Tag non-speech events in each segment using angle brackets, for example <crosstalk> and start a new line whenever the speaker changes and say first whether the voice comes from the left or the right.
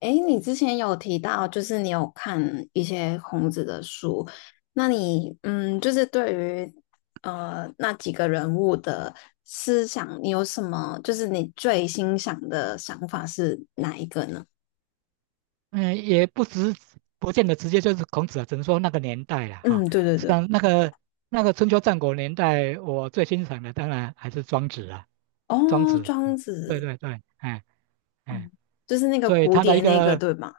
left: 哎，你之前有提到，就是你有看一些孔子的书，那你就是对于那几个人物的思想，你有什么？就是你最欣赏的想法是哪一个呢？
right: 嗯，也不直，不见得直接就是孔子啊，只能说那个年代了哈。
left: 嗯，对对
right: 实际
left: 对。
right: 上，那个春秋战国年代，我最欣赏的当然还是庄子啊。庄
left: 哦，
right: 子，
left: 庄
right: 对
left: 子
right: 对对，哎哎，
left: 就是那个
right: 所以
left: 蝴
right: 他的
left: 蝶
right: 一
left: 那个
right: 个，
left: 对吗？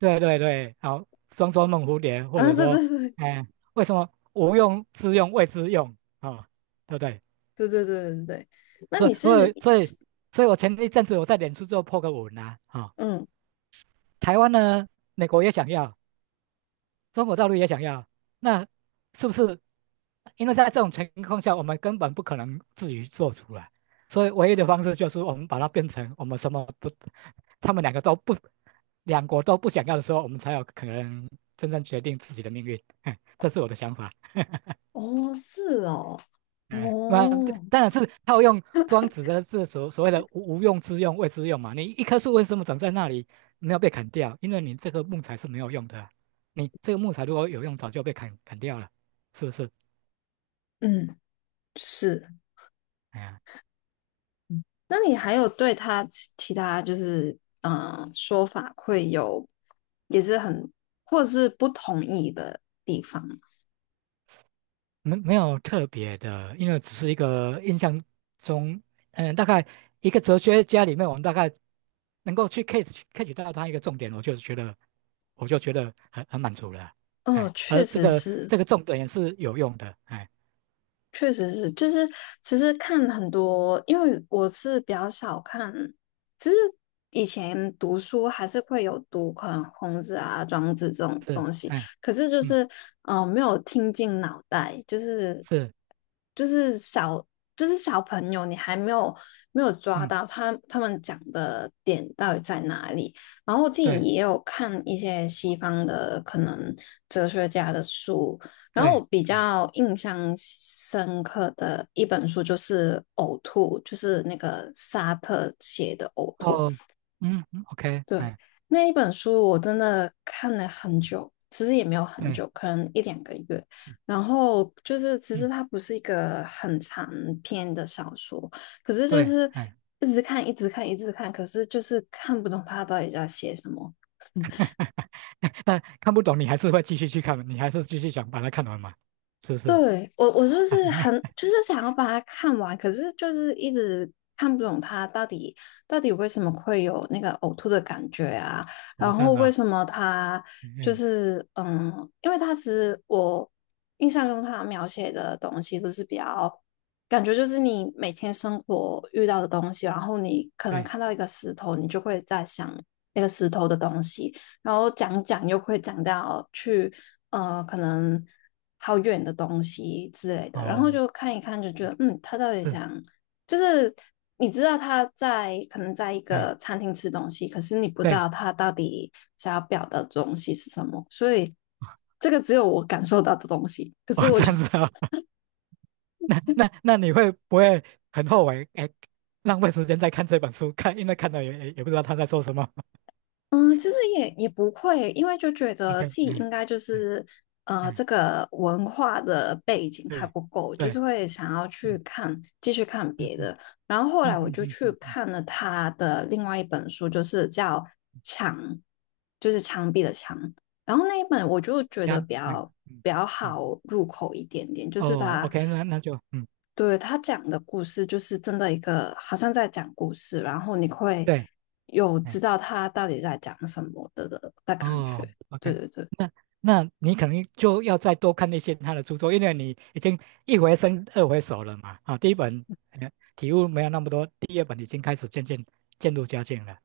right: 对对对，好，庄周梦蝴蝶，
left: <laughs>
right: 或
left: 啊，
right: 者
left: 对
right: 说，
left: 对对
right: 哎，为什么无用之用谓之用啊、哦，对不对？
left: 对对对对对。那
right: 所以
left: 你
right: 所
left: 是
right: 以所以，所以我前一阵子我在脸书就破个文啊。啊、
left: 嗯。
right: 台湾呢，美国也想要，中国道路也想要，那是不是？因为在这种情况下，我们根本不可能自己做出来，所以唯一的方式就是我们把它变成我们什么不，他们两个都不，两国都不想要的时候，我们才有可能真正决定自己的命运。<laughs> 这是我的想法。
left: 哦，是哦。
right: 哎，那
left: 哦。
right: 当然是套用庄子的这所谓的无用之用、谓之用嘛。你一棵树为什么长在那里没有被砍掉？因为你这个木材是没有用的啊，你这个木材如果有用，早就被砍掉了，是不是？
left: 嗯，是。
right: 哎呀，
left: 那你还有对他其他就是说法会有也是很或者是不同意的地方吗？
right: 没有特别的，因为只是一个印象中。嗯，大概一个哲学家里面，我们大概能够去 catch 到他一个重点，我就觉得很满足了啊。
left: 哦，
right: 哎，
left: 确
right: 而这
left: 实
right: 个
left: 是
right: 这个重点也是有用的，哎。
left: 确实是。就是其实看很多，因为我是比较少看，其实以前读书还是会有读可能孔子啊、庄子这种
right: 是，
left: 东西，
right: 哎，
left: 可是就
right: 嗯，
left: 是没有听进脑袋，就是
right: 是，
left: 就是小就是小朋友，你还没有没有抓
right: 嗯，
left: 到他们讲的点到底在哪里。然后我自己
right: 对
left: 也有看一些西方的可能哲学家的书，然后
right: 对，
left: 我比较印象深刻的一本书就是《呕吐》，就是那个沙特写的《呕吐》。
right: 哦，嗯嗯，OK，
left: 对，
right: 哎，
left: 那一本书我真的看了很久，其实也没有很
right: 对，
left: 久，可能一两个月。
right: 是，
left: 然后就是其实
right: 嗯，
left: 它不是一个很长篇的小说，可是就
right: 对，
left: 是
right: 哎，
left: 一直看，一直看，一直看，可是就是看不懂他到底在写什么。
right: <laughs> 那看不懂你还是会继续去看，你还是继续想把它看完嘛，是不是？
left: 对，我，我就是
right: <laughs>
left: 很，就是想要把它看完，可是就是一直看不懂它到底为什么会有那个呕吐的感觉啊，然
right: 哦，这
left: 后
right: 样子
left: 为
right: 啊，
left: 什么它
right: 嗯，
left: 就
right: 嗯
left: 是因为它其实我印象中它描写的东西都是比较感觉就是你每天生活遇到的东西，然后你可能
right: 对，
left: 看到一个石头，你就会在想那个石头的东西，然后讲讲又会讲到去。可能好远的东西之类的，然后
right: 哦，
left: 就看一看，就觉得，他到底
right: 是，
left: 想，就是你知道他在可能在一
right: 对
left: 个餐厅吃东西，可是你不知
right: 对，
left: 道他到底想要表达的东西是什么，所以这个只有我感受到的东西，可
right: 哦，
left: 是我
right: 这
left: 就。
right: 样子啊，<laughs> 那你会不会很后悔？哎，浪费时间在看这本书，因为看到也不知道他在说什么。
left: 嗯，其实也也不会，因为就觉
right: <laughs>
left: 得自
right: OK，
left: 己
right: 嗯
left: 应该就
right: 嗯
left: 是
right: 嗯，
left: 这个文化的背景还
right: 对
left: 不够，就
right: 对，
left: 是会想要去
right: 嗯
left: 看，继续看
right: 嗯
left: 别
right: 嗯
left: 的。然后后来
right: 嗯
left: 我
right: 嗯
left: 就
right: 嗯
left: 去
right: 嗯嗯。
left: 看了他的另外一本书，就是叫《墙》，就是墙壁的墙。然后那一本我就觉
right: 这
left: 得
right: 样，嗯嗯
left: 比较
right: 嗯，
left: 好入口一点点，就是
right: 哦
left: 它。
right: ，OK，那那就嗯，
left: 对，他讲的故事就是真的一个好像在讲故事，然后你会
right: 对，
left: 有
right: 嗯，
left: 知道他到底在讲什么的感觉。
right: 哦
left: 对
right: ，OK，
left: 对对。
right: 那那你可能就要再多看一些他的著作，因为你已经一回生二回熟了嘛。啊，第一本体悟没有那么多，第二本已经开始渐入佳境了。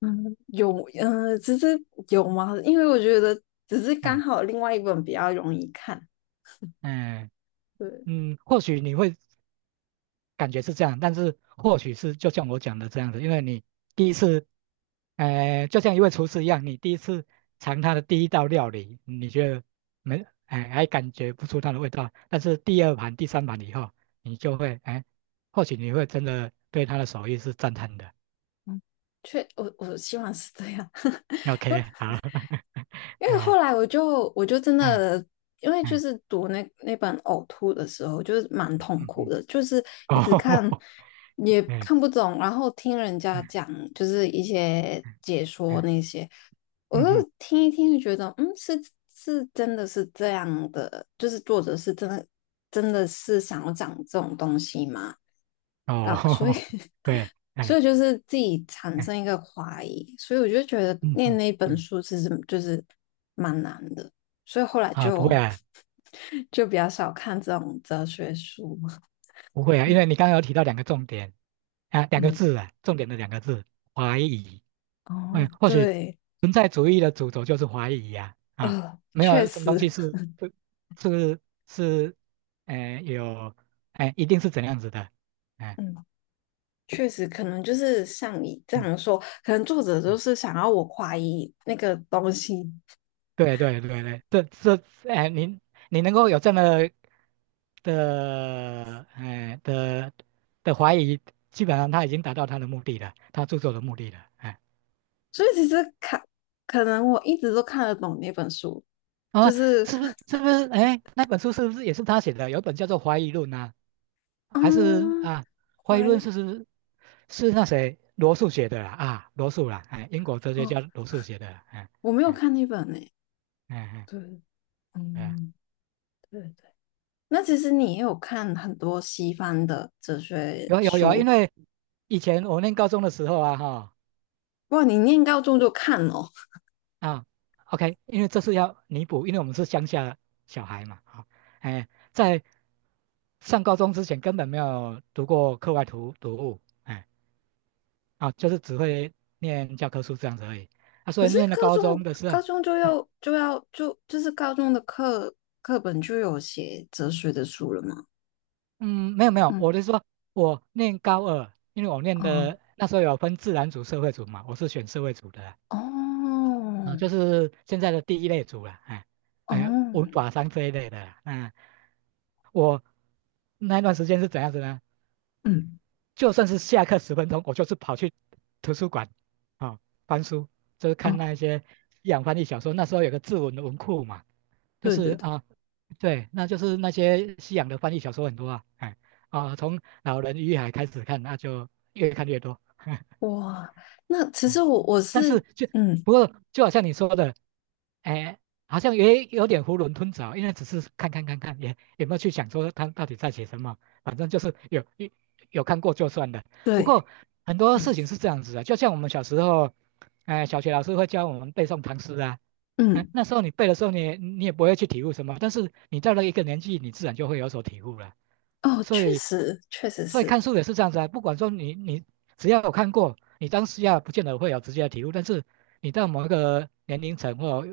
left: 嗯，有。嗯，只是有吗？因为我觉得只是刚
right: 嗯
left: 好另外一本比较容易看。
right: 嗯
left: 对，
right: 嗯，或许你会感觉是这样，但是或许是就像我讲的这样子，因为你第一次，呃，就像一位厨师一样，你第一次尝他的第一道料理，你觉得没，哎，还感觉不出它的味道，但是第二盘、第三盘以后，你就会，哎，或许你会真的对他的手艺是赞叹的。
left: 确，我我希望是这样。
right: OK，
left: <laughs>
right: 好。<laughs>
left: 因为
right: 对
left: 后
right: 啊，
left: 来我就真
right: 嗯
left: 的，因为就
right: 嗯
left: 是读那本呕吐的时候，就是蛮痛
right: 嗯
left: 苦
right: 嗯，
left: 的，就是一直
right: 哦，
left: 看也
right: <laughs> 嗯
left: 看不懂，然后听人家讲
right: 嗯
left: 就是一些解说
right: 嗯
left: 那些，我
right: 嗯
left: 就
right: 嗯，
left: 听一听就觉得，嗯，是真的是这样的，就是作者是真的真的是想要讲这种东西吗？啊，所以
right: 哦，<laughs> 对，
left: <laughs> 所
right: 哎
left: 以就是自己产生一
right: 哎
left: 个怀疑，所以我就觉得
right: 嗯
left: 念
right: 嗯
left: 那本
right: 嗯，
left: 书其实就是蛮难的，所以后来
right: 啊，不会
left: 就
right: 啊。
left: <laughs> 就比较少看这种哲学书。<laughs>
right: 不会啊，因为你刚刚有提到两个重点啊，两个
left: 嗯。
right: 字啊，重点的两个字，怀疑。嗯，
left: 哦，
right: 或许
left: 对。
right: 存在主义的主轴就是怀疑呀。啊，啊没
left: 确
right: 有什么东
left: 实。
right: 西是是，呃，有，哎、一定是怎样子的，哎、
left: 嗯，确实，可能就是像你这
right: 嗯
left: 样说，可能作者
right: 嗯，
left: 就是想要我怀疑那个东西，
right: 对对对对，这，哎、你能够有这么的，哎、呃的的怀疑，基本上他已经达到他的目的了，他著作的目的了。哎、
left: 所以其实看，可能我一直都看得懂那本书，
right: 啊，
left: 就是，
right: 是不是？哎，那本书是不是也是他写的？有一本叫做《怀疑论》啊，
left: <laughs>
right: 还是
left: 嗯，
right: 啊，《怀疑
left: 怀
right: 论》
left: 疑。
right: 是那谁罗素写的啦。啊，罗素啦，哎，英国哲学
left: 哦，
right: 家罗素写的啦。哎
left: 我没有
right: 哎
left: 看那本呢。
right: 哎
left: 对，
right: 哎，哎
left: 嗯，对对。那其实你也有看很多西方的哲学
right: 有有有，因
left: 书。
right: 为以前我念高中的时候啊，哈
left: 哇，你念高中就看哦。
right: 啊，OK，因为这是要弥补，因为我们是乡下小孩嘛。啊，哎，在上高中之前根本没有读过课外读物，哎。啊，就是只会念教科书这样子而已。啊，
left: 可
right: 所以
left: 是
right: 念了
left: 高
right: 高中
left: 中
right: 的时候，
left: 高中就
right: 嗯
left: 要就要就就是高中的课课本就有写哲学的书了嘛？
right: 嗯没有没有，
left: 嗯。
right: 我是说我念高二，因为我念
left: 哦
right: 的那时候有分自然组、社会组嘛，我是选社会组的
left: 哦
right: 啦，啊，就是现在的第一类组啦。哎
left: 哦。
right: 哎，文法商这一类的啦。那、我那一段时间是怎样子呢？
left: 嗯。
right: 就算是下课10分钟，我就是跑去图书馆，啊、哦翻书，就是
left: 哦，
right: 看那一些西洋翻译小说。那时候有个志文的文库嘛，就
left: 对
right: 是
left: 对对。
right: 啊，对，那就是那些西洋的翻译小说很多啊。哎啊，从《老人与海》开始看，那就越看越多。<laughs>
left: 哇，那其
right: 哎
left: 实我我
right: 但
left: 是。
right: 是就
left: 嗯。
right: 不过就好像你说的，哎，好像也有点囫囵吞枣，因为只是看看看看，也没有去想说他到底在写什么，反正就是有看过就算了。不
left: 对。
right: 过很多
left: 嗯。
right: 事情是这样子的，就像我们小时候，哎，小学老师会教我们背诵唐诗啊。哎，
left: 嗯。
right: 那时候你背的时候你也不会去体悟什么，但是你到了一个年纪，你自然就会有所体悟了。
left: 哦，
right: 所
left: 确
right: 以
left: 实确实
right: 所以
left: 是。
right: 看书也是这样子啊，不管说你只要有看过，你当下不见得会有直接的体悟，但是你到某一个年龄层，或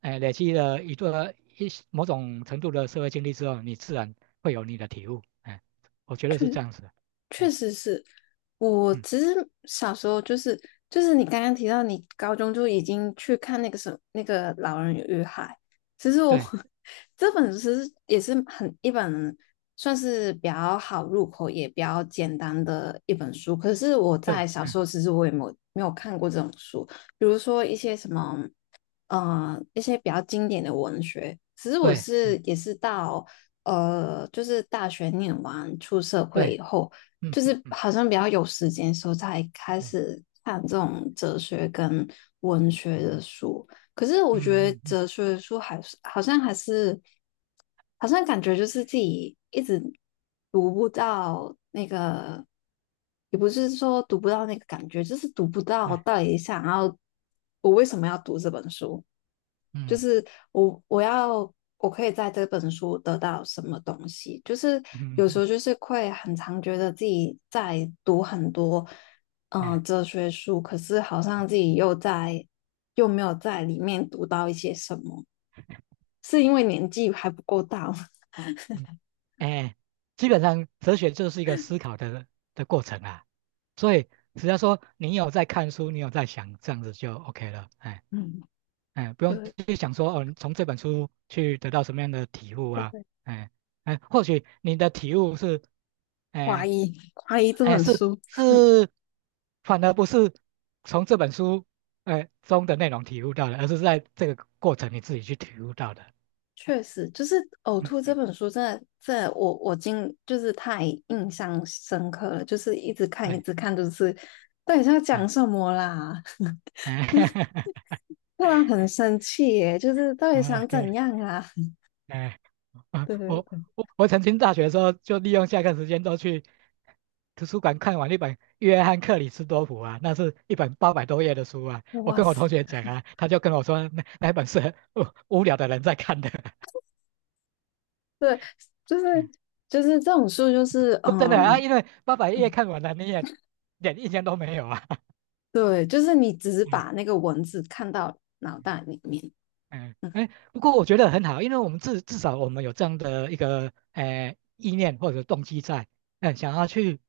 right: 哎累积了一个一某种程度的社会经历之后，你自然会有你的体悟。哎，我觉得是这样子的。
left: 确
right: 嗯
left: 实是，我
right: 嗯，
left: 其实小时候就是就是你刚刚提到你高中就已经去看那个什么那个《老人与海》，其实我
right: 对
left: <laughs> 这本其实也是很一本算是比较好入口也比较简单的一本书，可是我
right: 对，
left: 在小
right: 嗯
left: 时候其实我也没有没有看过这种书，比如说一些什么一些比较经典的文学。其实我
right: 对，
left: 是
right: 嗯
left: 也是到就是大学念完出社会
right: 对，
left: 以后，
right: 嗯
left: 就
right: 嗯
left: 是
right: 嗯
left: 好像比较有时间的时候才开
right: 对，
left: 始看这种哲学跟文学的书。可是我
right: 嗯
left: 觉得
right: 嗯嗯
left: 哲学的书还是好像感觉就是自己一直读不到，也不是说读不到那个感觉，就是读不到
right: 对，
left: 到底想要我为什么要读这本书。就
right: 嗯
left: 是我要我可以在这本书得到什么东西？就是
right: 嗯嗯
left: 有时
right: 嗯
left: 候就是会很常觉得自己在读很多
right: 哎嗯。嗯嗯嗯嗯嗯嗯嗯嗯嗯
left: 哲学书，可是好像自己又在又没有在里面读到一些什么，是因为年纪还不够大吗？
right: 嗯哎，基本上哲学就是一个思考的过程啊。所以只要说你有在看书，你有在想，这样子就 OK 了。哎
left: 嗯，
right: 哎，不用
left: 对，
right: 去想说哦，你从这本书去得到什么样的体悟啊。
left: 会
right: 哎哎，或许你的体悟是，
left: 怀
right: 哎
left: 疑怀疑 <laughs> 这
right: 哎
left: 本
right: 是
left: 书。
right: 是。反而不是从这本书哎中的内容体悟到的，而是在这个过程你自己去体悟到的。
left: 确实，就是《呕
right: 嗯
left: 吐》这
right: 嗯，
left: 本书真的，真的，我我今就是太印象深刻了，就是一直看一
right: 哎
left: 直看，就是到底是要讲什
right: 哎
left: 么啦？<laughs>
right: 哎
left: 让人很生气耶，就是到底
right: <laughs>
left: 想怎
right: ，OK。
left: 样啊？
right: 哎，啊
left: <laughs>
right: 啊
left: 对对
right: 我
left: 对。
right: 我曾经大学的时候就利用下课时间都去图书馆看完一本《约翰克里斯多普》啊，那是一本800多页的书啊。我
left: 哇
right: 跟我同
left: 塞。
right: 学讲啊，他就跟我说那那本是无聊的人在看的。<laughs>
left: 对，就是
right: 嗯
left: 就是这种书，就是
right: 说真的啊，因为800页
left: 嗯，
right: 看完了，你也点印象都没有啊。
left: 对，就是你只是把
right: <laughs>
left: 那个文字看到脑袋里面。
right: 嗯，
left: 嗯。
right: 哎，不过我觉得很好，因为我们至少我们有这样的一个意念或者动机在。嗯，想要去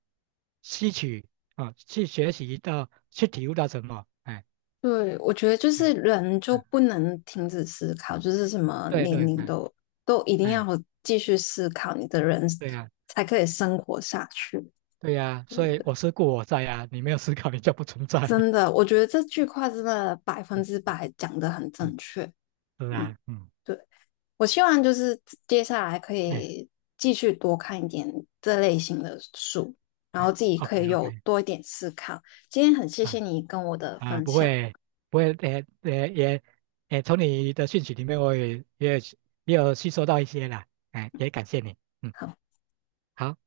right: 吸取啊，去学习到，去体悟到什么，哎，
left: 对，我觉得就是
right: 嗯
left: 人就
right: 嗯，
left: 不能停止思考，就是什么
right: 对
left: 年
right: 对，
left: 龄
right: 哎
left: 都都一定要
right: 哎，
left: 继续思考，你的人
right: 对呀、
left: 才可以生活下去，
right: 对呀、
left: 对不
right: 所以
left: 对？
right: 我思故我在呀。你没有思考，你就不存在。
left: 真的，我觉得这句话真的百分之
right: <laughs>
left: 百讲的很
right: 嗯，
left: 正确。
right: 是
left: 嗯，
right: 啊，嗯，
left: 对，我希望就是接下来可
right: 哎
left: 以继续多看一点这类型的书，然后
right: 哎
left: 自己可
right: ，OK
left: 以有
right: OK。
left: 多一点思考。今天很谢谢
right: 啊。
left: 你跟我的
right: 啊，
left: 分
right: 不
left: 享。
right: 会，不会，也，也从你的讯息里面，我也有吸收到一些啦，哎、也感谢你，嗯，
left: 好。
right: 好。